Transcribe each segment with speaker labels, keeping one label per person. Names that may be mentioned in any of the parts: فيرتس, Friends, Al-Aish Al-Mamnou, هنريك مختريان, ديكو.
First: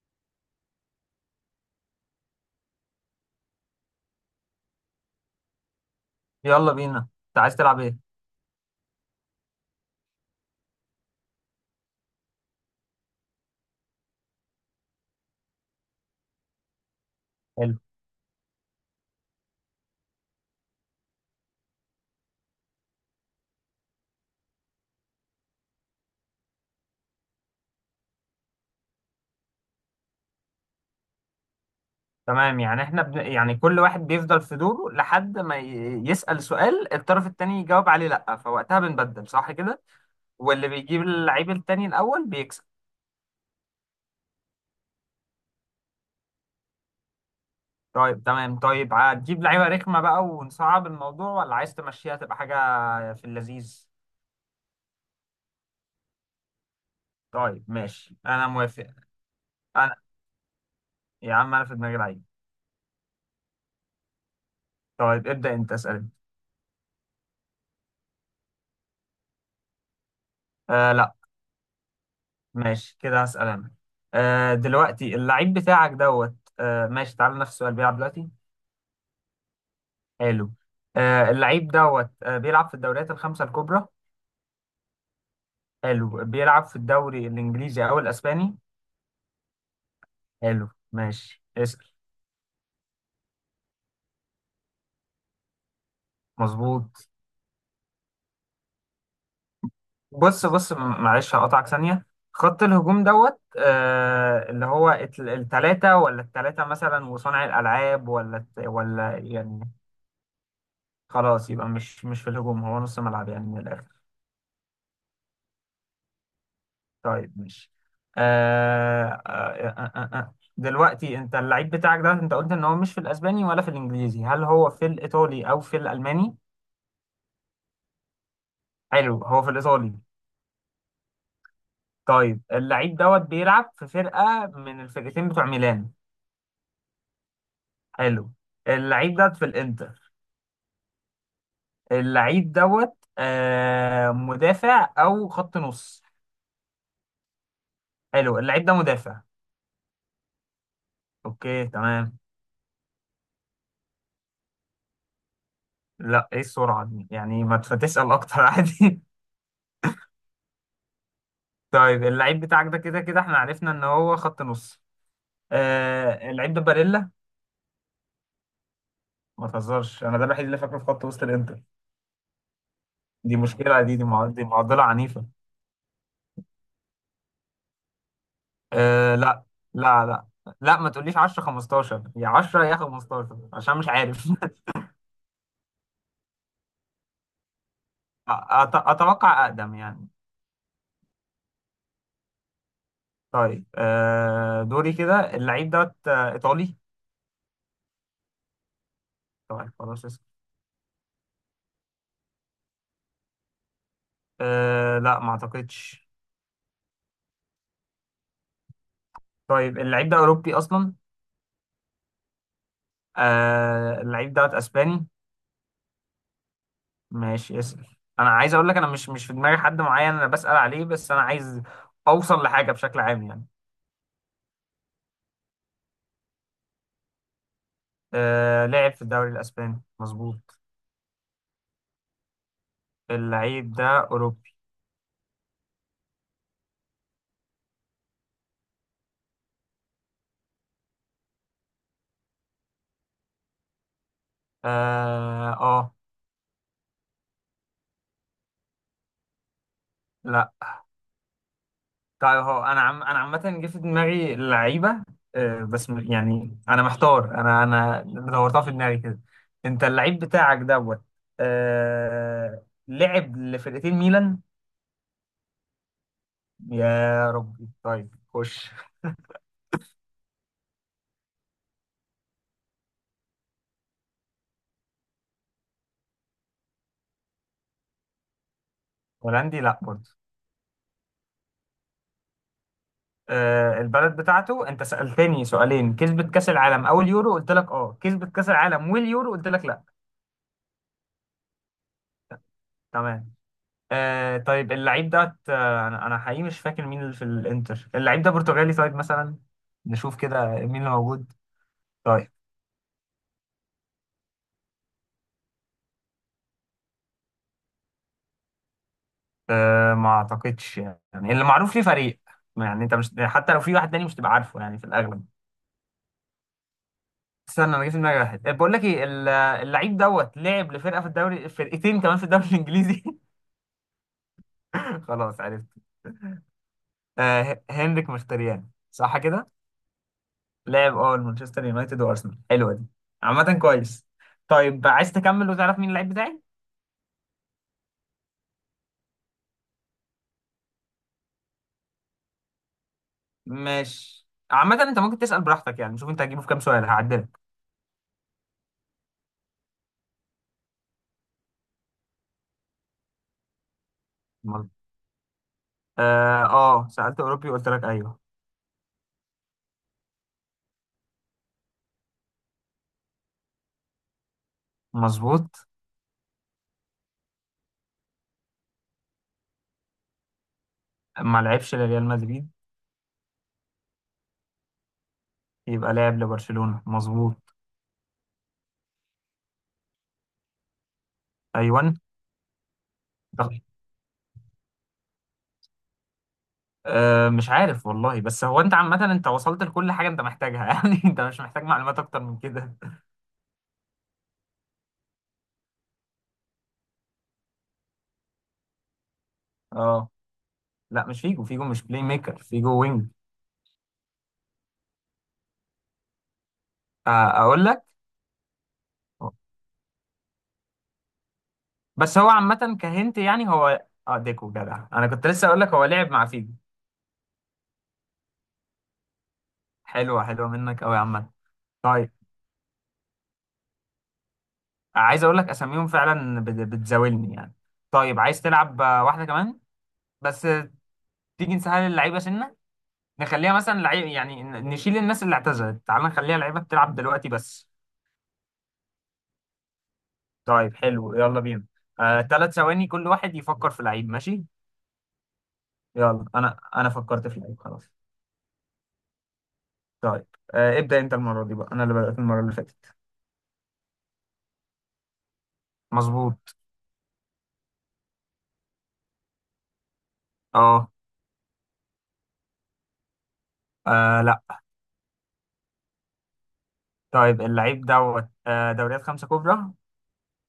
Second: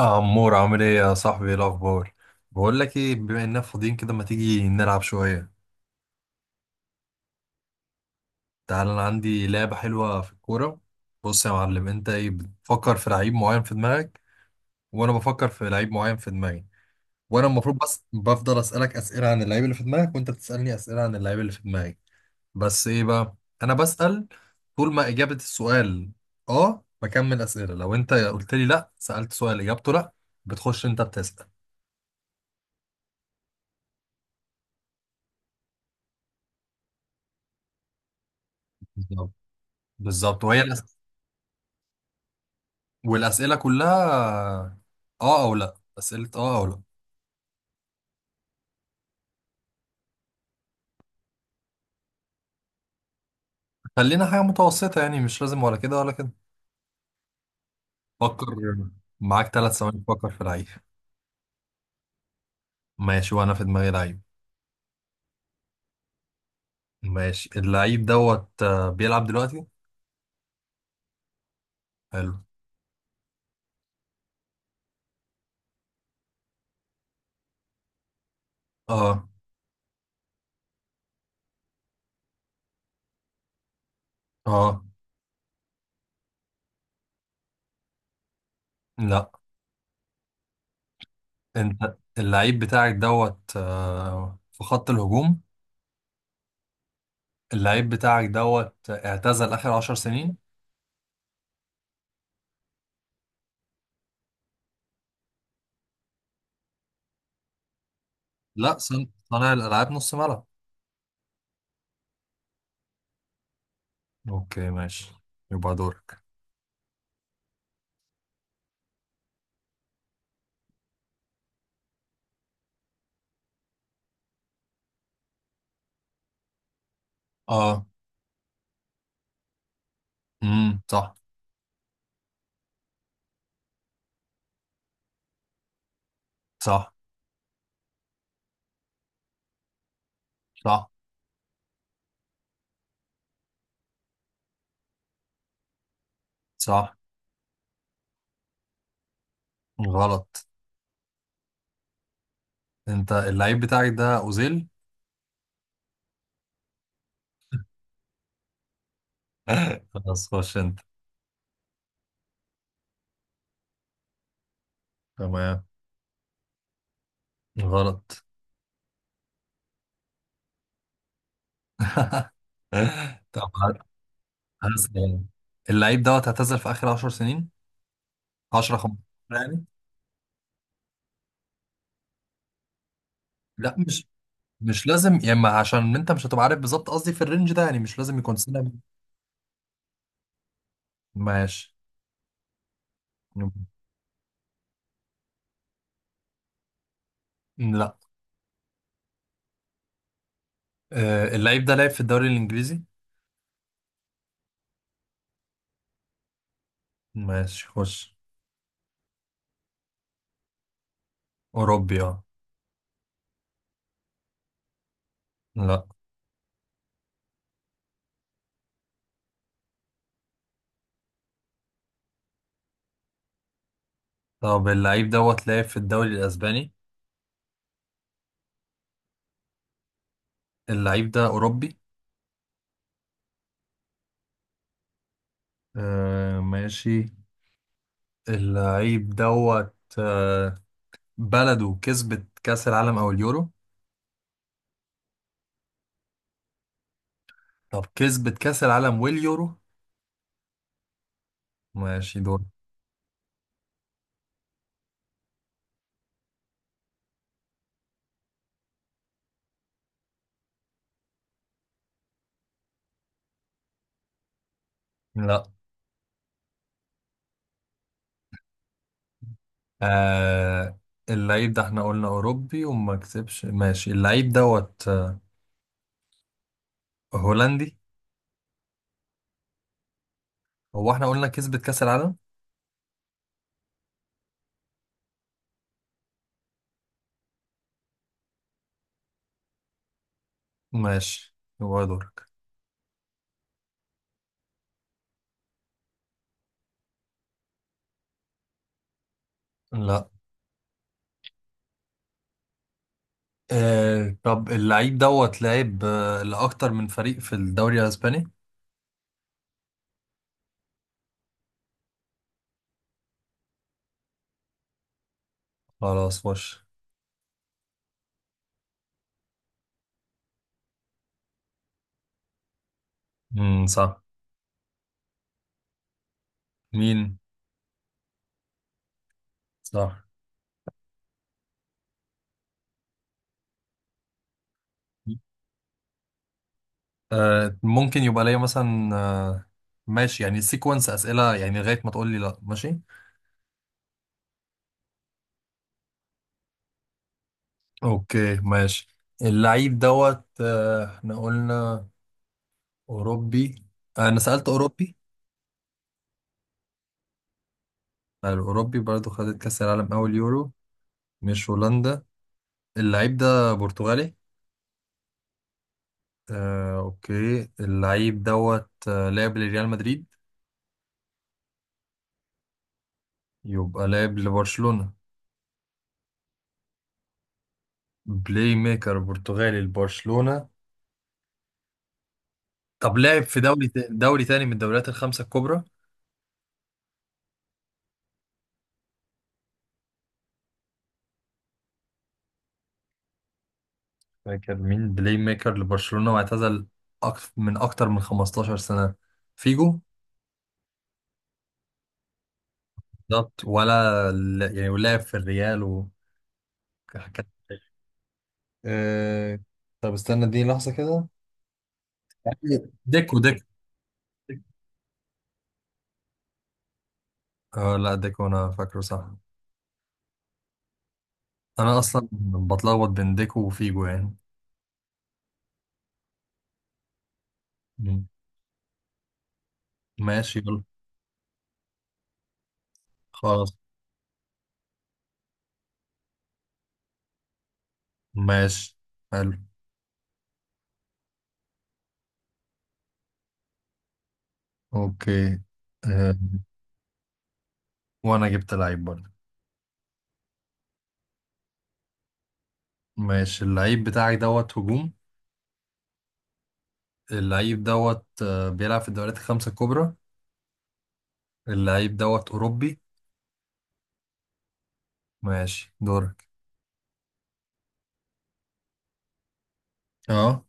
Speaker 1: آه، عمور عامل ايه يا صاحبي؟ ايه الاخبار؟ بقول لك ايه، بما اننا فاضيين كده ما تيجي نلعب شويه؟
Speaker 2: يلا بينا. انت عايز تلعب ايه؟
Speaker 1: تعال انا عندي لعبه حلوه في الكوره. بص يا معلم، انت ايه بتفكر في لعيب معين في دماغك، وانا بفكر في لعيب معين في دماغي، وانا
Speaker 2: حلو.
Speaker 1: المفروض بس بفضل اسالك اسئله عن اللعيب اللي في دماغك وانت بتسالني اسئله عن اللعيب اللي في دماغي. بس ايه بقى، انا بسال طول ما اجابه السؤال اه بكمل اسئله، لو انت قلت لي لا سالت سؤال اجابته لا بتخش انت بتسال.
Speaker 2: تمام، يعني احنا يعني كل واحد بيفضل في دوره لحد ما يسأل سؤال، الطرف التاني يجاوب عليه لأ، فوقتها بنبدل،
Speaker 1: بالظبط.
Speaker 2: صح كده؟
Speaker 1: بالظبط، وهي
Speaker 2: واللي بيجيب
Speaker 1: الأسئلة.
Speaker 2: اللعيب التاني الأول بيكسب.
Speaker 1: والأسئلة كلها اه او لا، أسئلة اه او لا.
Speaker 2: طيب تمام. طيب هتجيب لعيبة رخمة بقى ونصعب الموضوع، ولا عايز تمشيها تبقى حاجة في اللذيذ؟
Speaker 1: خلينا حاجة متوسطة، يعني مش لازم ولا كده ولا كده.
Speaker 2: طيب ماشي
Speaker 1: فكر،
Speaker 2: أنا موافق.
Speaker 1: معاك ثلاث
Speaker 2: أنا...
Speaker 1: ثواني تفكر في لعيب.
Speaker 2: يا عم أنا في دماغي لعيب.
Speaker 1: ماشي، وانا في دماغي لعيب.
Speaker 2: طيب ابدأ أنت اسأل.
Speaker 1: ماشي، اللعيب دوت بيلعب دلوقتي.
Speaker 2: آه لا.
Speaker 1: حلو.
Speaker 2: ماشي كده هسأل أنا. آه دلوقتي اللعيب بتاعك دوت آه، ماشي، تعال نفس السؤال: بيلعب دلوقتي.
Speaker 1: اه.
Speaker 2: حلو. آه اللعيب دوت آه بيلعب في الدوريات الخمسة الكبرى.
Speaker 1: اه.
Speaker 2: حلو. بيلعب في الدوري الإنجليزي أو الأسباني؟
Speaker 1: لا.
Speaker 2: حلو ماشي اسأل.
Speaker 1: انت اللعيب بتاعك دوت في خط الهجوم.
Speaker 2: مظبوط.
Speaker 1: اللعيب بتاعك دوت اعتزل آخر عشر سنين.
Speaker 2: بص بص معلش هقطعك ثانية. خط الهجوم دوت آه، اللي هو التلاتة ولا التلاتة مثلا، وصانع الألعاب، ولا
Speaker 1: لا، صانع
Speaker 2: يعني...
Speaker 1: الألعاب نص ملعب.
Speaker 2: خلاص يبقى مش في الهجوم، هو نص ملعب يعني من الآخر.
Speaker 1: اوكي ماشي، يبقى دورك.
Speaker 2: طيب ماشي. دلوقتي انت اللعيب بتاعك ده، انت قلت ان هو مش في الاسباني ولا في الانجليزي، هل هو في الايطالي او في الالماني؟
Speaker 1: اه.
Speaker 2: حلو هو في الايطالي.
Speaker 1: امم، صح.
Speaker 2: طيب اللعيب دوت بيلعب في فرقة من الفرقتين بتوع ميلان.
Speaker 1: صح.
Speaker 2: حلو. اللعيب ده في الانتر.
Speaker 1: صح.
Speaker 2: اللعيب دوت آه، مدافع او خط نص.
Speaker 1: صح.
Speaker 2: حلو اللعيب ده مدافع.
Speaker 1: غلط.
Speaker 2: اوكي تمام.
Speaker 1: انت اللعيب بتاعك ده اوزيل؟
Speaker 2: لا، ايه السرعة دي؟ يعني ما تسأل اكتر عادي.
Speaker 1: خلاص خش انت.
Speaker 2: طيب اللعيب بتاعك ده، كده كده احنا عرفنا ان هو خط نص.
Speaker 1: تمام.
Speaker 2: آه اللعيب ده باريلا.
Speaker 1: غلط.
Speaker 2: ما تهزرش، انا ده الوحيد اللي فاكره في خط وسط الانتر. دي
Speaker 1: طب
Speaker 2: مشكله،
Speaker 1: هات-
Speaker 2: دي معضله
Speaker 1: هسأل.
Speaker 2: عنيفه.
Speaker 1: اللعيب دوت اعتزل في اخر 10 سنين، 10
Speaker 2: آه
Speaker 1: 15
Speaker 2: لا.
Speaker 1: يعني.
Speaker 2: لا لا. لا ما تقوليش 10 15، يا 10 يا 15،
Speaker 1: لا،
Speaker 2: عشان مش
Speaker 1: مش
Speaker 2: عارف.
Speaker 1: مش لازم يا اما، عشان انت مش هتبقى عارف بالظبط قصدي في الرينج ده، يعني مش لازم يكون سنة.
Speaker 2: اتوقع اقدم يعني.
Speaker 1: ماشي.
Speaker 2: طيب آه دوري كده، اللعيب دوت آه، ايطالي؟
Speaker 1: لا.
Speaker 2: طيب خلاص اسكت.
Speaker 1: آه، اللعيب ده لعب في الدوري الانجليزي.
Speaker 2: آه لا ما اعتقدش.
Speaker 1: ماشي خش.
Speaker 2: طيب اللعيب ده اوروبي اصلا؟
Speaker 1: اوروبي اه.
Speaker 2: آه اللعيب دوت اسباني؟
Speaker 1: لا.
Speaker 2: ماشي اسأل. انا عايز اقول لك، انا مش في دماغي حد معين انا بسأل عليه، بس انا عايز اوصل لحاجة بشكل عام يعني.
Speaker 1: طب اللعيب دوت لعب في الدوري الاسباني.
Speaker 2: آه لعب في الدوري الاسباني مظبوط.
Speaker 1: اللعيب ده اوروبي.
Speaker 2: اللعيب ده اوروبي.
Speaker 1: آه ماشي. اللعيب دوت بلده كسبت كأس العالم أو اليورو؟
Speaker 2: اه, آه.
Speaker 1: طب كسبت كأس العالم واليورو؟
Speaker 2: لا.
Speaker 1: ماشي
Speaker 2: طيب
Speaker 1: دول.
Speaker 2: هو انا عامة جه في دماغي لعيبة. آه بس يعني انا محتار، انا دورتها في دماغي كده. انت اللعيب بتاعك دوت آه، لعب لفرقتين ميلان؟
Speaker 1: لا.
Speaker 2: يا ربي. طيب خش.
Speaker 1: آه، اللعيب ده احنا قلنا أوروبي وما كسبش، ماشي اللعيب دوت هولندي.
Speaker 2: هولندي لا برضه.
Speaker 1: هو احنا قلنا كسبت كأس العالم.
Speaker 2: آه، البلد بتاعته، انت سألتني سؤالين كسبت كأس العالم او اليورو قلت لك اه، كسبت كأس العالم واليورو قلت لك لا.
Speaker 1: ماشي يبقى دورك.
Speaker 2: تمام. آه طيب اللعيب ده آه، أنا حقيقي مش فاكر مين اللي في الانتر. اللعيب ده برتغالي طيب مثلا؟
Speaker 1: لا.
Speaker 2: نشوف كده مين اللي موجود. طيب
Speaker 1: آه طب اللعيب دوت لعب لأكتر من فريق في الدوري الأسباني.
Speaker 2: آه ما اعتقدش يعني، اللي معروف ليه فريق، يعني انت مش حتى لو في واحد تاني مش تبقى عارفه يعني في الاغلب.
Speaker 1: خلاص وش.
Speaker 2: استنى، انا جه في دماغي واحد. آه، بقول لك ايه، اللعيب دوت لعب لفرقه في الدوري، فرقتين كمان في الدوري الانجليزي.
Speaker 1: مم، صح.
Speaker 2: خلاص عرفت.
Speaker 1: مين؟
Speaker 2: آه هنريك مختريان، صح كده؟
Speaker 1: صح.
Speaker 2: لاعب اه مانشستر يونايتد وارسنال. حلوه دي، عامة كويس. طيب عايز تكمل وتعرف مين اللعيب بتاعي؟
Speaker 1: آه، ممكن يبقى ليا مثلا آه، ماشي يعني سيكونس أسئلة يعني لغاية ما تقول لي لا، ماشي.
Speaker 2: ماشي. عامة انت ممكن تسأل براحتك، يعني شوف انت هتجيبه في كام سؤال هعدلك.
Speaker 1: اوكي ماشي. اللعيب دوت احنا قلنا أوروبي. آه، انا سألت
Speaker 2: مظبوط.
Speaker 1: أوروبي.
Speaker 2: اه اه، سألت اوروبي وقلت لك ايوه.
Speaker 1: آه، الأوروبي برضو خدت كأس العالم أول يورو، مش هولندا. اللعيب ده برتغالي.
Speaker 2: مظبوط.
Speaker 1: آه، اوكي. اللعيب دوت لعب لريال مدريد.
Speaker 2: ما لعبش لريال مدريد.
Speaker 1: يبقى لعب لبرشلونة.
Speaker 2: يبقى لاعب لبرشلونة مظبوط.
Speaker 1: بلاي ميكر برتغالي لبرشلونة.
Speaker 2: ايوه.
Speaker 1: طب لعب في
Speaker 2: طب-
Speaker 1: دوري تاني من الدوريات الخمسة الكبرى؟
Speaker 2: آه مش عارف والله، بس هو انت عامة انت وصلت لكل حاجة انت محتاجها. يعني انت مش محتاج معلومات اكتر من كده.
Speaker 1: فاكر مين بلاي ميكر لبرشلونة واعتزل أكتر من 15 سنة؟ فيجو.
Speaker 2: اه لا مش فيجو، فيجو مش بلاي ميكر، فيجو وينج.
Speaker 1: بالظبط، يعني ولعب في الريال و
Speaker 2: آه،
Speaker 1: كان-
Speaker 2: اقول لك.
Speaker 1: أه... طب استنى دي لحظة كده.
Speaker 2: بس هو عامة
Speaker 1: ديكو
Speaker 2: كهنت،
Speaker 1: ديكو
Speaker 2: يعني هو اه ديكو جدع، انا كنت لسه اقول لك هو لعب مع فيجو.
Speaker 1: اه لا ديكو، أنا فاكره صح.
Speaker 2: حلوة حلوة منك قوي يا عم.
Speaker 1: أنا أصلا
Speaker 2: طيب
Speaker 1: بتلخبط بين ديكو وفيجو يعني.
Speaker 2: عايز اقول لك اساميهم فعلا بتزاولني يعني.
Speaker 1: مم.
Speaker 2: طيب عايز تلعب آه، واحدة كمان؟
Speaker 1: ماشي
Speaker 2: بس
Speaker 1: يلا.
Speaker 2: آه، تيجي نسهل اللعيبة سنة، نخليها
Speaker 1: خلاص.
Speaker 2: مثلا لعيب يعني نشيل الناس اللي اعتزلت، تعال نخليها لعيبة بتلعب دلوقتي بس.
Speaker 1: ماشي. حلو.
Speaker 2: طيب حلو يلا بينا. آه، 3 ثواني كل واحد يفكر في لعيب، ماشي.
Speaker 1: أوكي. أه...
Speaker 2: يلا انا فكرت في لعيب خلاص.
Speaker 1: وأنا جبت لعيب برضه.
Speaker 2: طيب آه ابدأ انت المرة دي بقى، انا اللي بدأت المرة اللي فاتت.
Speaker 1: ماشي، اللعيب بتاعك دوت هجوم.
Speaker 2: مظبوط.
Speaker 1: اللعيب دوت بيلعب في الدوريات الخمسة الكبرى.
Speaker 2: اه.
Speaker 1: اللعيب دوت أوروبي.
Speaker 2: آه، لا.
Speaker 1: ماشي دورك.
Speaker 2: طيب اللعيب دوت آه، دوريات خمسة كبرى.
Speaker 1: اه.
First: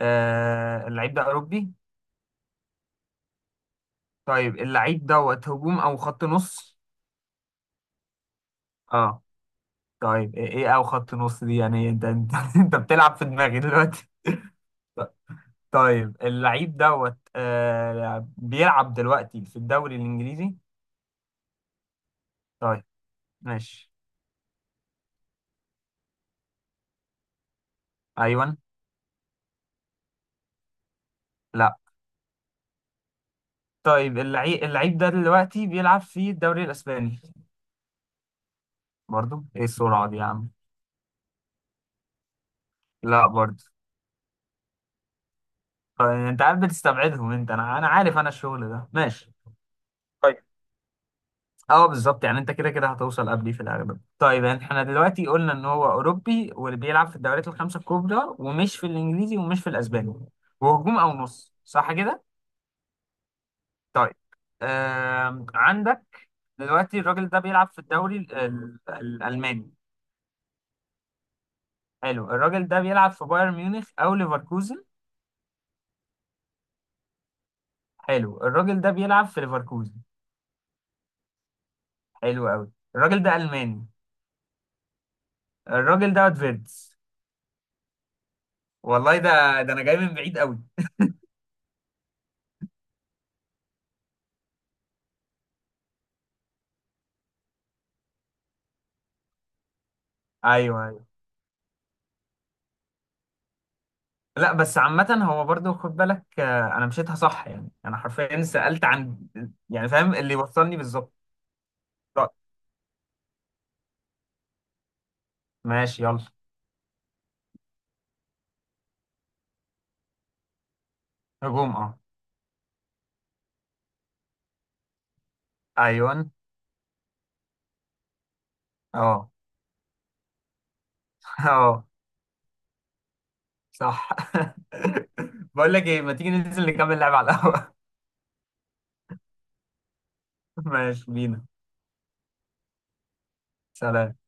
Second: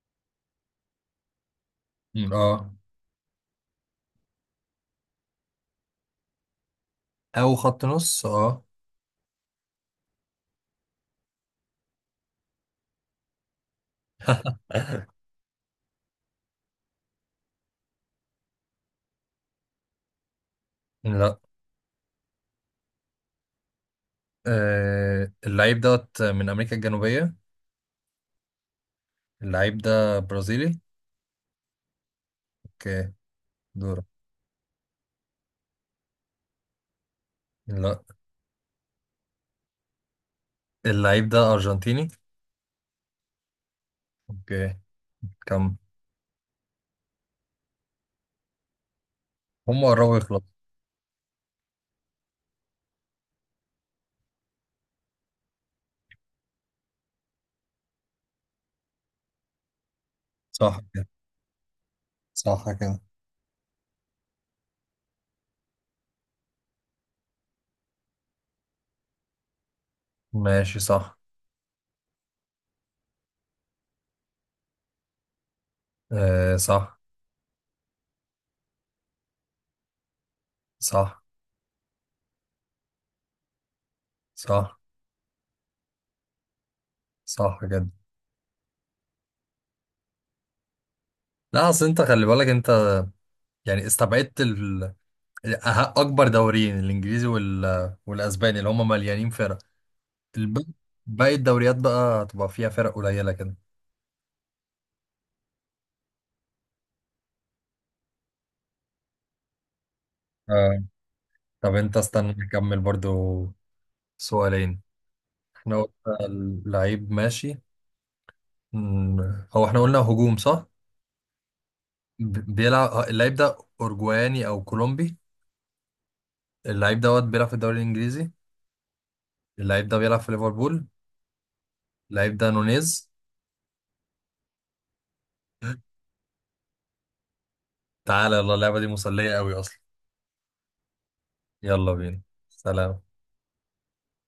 Speaker 2: آه اللعيب ده أوروبي.
Speaker 1: اه.
Speaker 2: طيب اللعيب دوت هجوم او خط نص.
Speaker 1: أو خط نص اه.
Speaker 2: اه. طيب ايه إيه او خط نص دي؟ يعني انت, انت بتلعب في دماغي دلوقتي. طيب اللعيب دوت آه، بيلعب دلوقتي في الدوري الإنجليزي؟
Speaker 1: لا.
Speaker 2: طيب ماشي.
Speaker 1: آه، اللعيب دوت من أمريكا الجنوبية.
Speaker 2: ايوه.
Speaker 1: اللعيب ده برازيلي؟
Speaker 2: لا.
Speaker 1: اوكي دورك.
Speaker 2: طيب اللعيب ده دلوقتي بيلعب في الدوري الإسباني؟
Speaker 1: لا.
Speaker 2: برضو ايه السرعة دي يا عم.
Speaker 1: اللعيب ده أرجنتيني؟
Speaker 2: لا برضو.
Speaker 1: اوكي. كم؟
Speaker 2: طيب، انت عارف بتستبعدهم، انت انا انا عارف انا الشغل ده ماشي.
Speaker 1: هم قربوا يخلصوا.
Speaker 2: طيب. اه بالظبط، يعني انت كده كده هتوصل قبلي في الاغلب. طيب يعني احنا دلوقتي قلنا ان هو اوروبي، واللي بيلعب في الدوريات الخمسة الكبرى، ومش في الانجليزي ومش في الاسباني،
Speaker 1: صح
Speaker 2: وهجوم
Speaker 1: كده.
Speaker 2: او نص، صح كده؟
Speaker 1: صح كده.
Speaker 2: طيب عندك. دلوقتي الراجل ده بيلعب في الدوري الالماني.
Speaker 1: ماشي صح.
Speaker 2: حلو. الراجل ده بيلعب في بايرن ميونخ او ليفركوزن.
Speaker 1: آه صح.
Speaker 2: حلو الراجل ده بيلعب في ليفركوزن.
Speaker 1: صح.
Speaker 2: حلو قوي. الراجل ده ألماني.
Speaker 1: صح.
Speaker 2: الراجل ده فيرتس.
Speaker 1: صح كده.
Speaker 2: والله ده، ده انا جاي من بعيد قوي.
Speaker 1: لا أصل أنت خلي بالك أنت، يعني استبعدت اكبر دوريين، الانجليزي وال... والاسباني اللي هم مليانين فرق. الب...
Speaker 2: ايوه ايوه.
Speaker 1: باقي الدوريات بقى هتبقى فيها فرق قليله كده.
Speaker 2: لا بس عامة هو برضو خد بالك آه، انا مشيتها صح، يعني انا حرفيا سألت عن، يعني فاهم اللي وصلني
Speaker 1: آه.
Speaker 2: بالظبط.
Speaker 1: طب انت
Speaker 2: طيب،
Speaker 1: استنى نكمل برضو سؤالين. احنا
Speaker 2: ماشي يلا.
Speaker 1: قلنا اللعيب ماشي. مم، هو احنا قلنا هجوم صح.
Speaker 2: هجوم اه.
Speaker 1: بيلعب اللعيب ده اورجواني او كولومبي؟
Speaker 2: ايوه
Speaker 1: اللعيب دوت بيلعب في الدوري الانجليزي.
Speaker 2: اه.
Speaker 1: اللعيب ده بيلعب في ليفربول.
Speaker 2: اه
Speaker 1: اللعيب ده نونيز.
Speaker 2: صح. بقول لك ايه، ما تيجي ننزل نكمل لعب على القهوة؟
Speaker 1: تعالى يلا، اللعبه دي مسليه قوي اصلا.
Speaker 2: ماشي بينا.
Speaker 1: يلا بينا. سلام.
Speaker 2: سلام.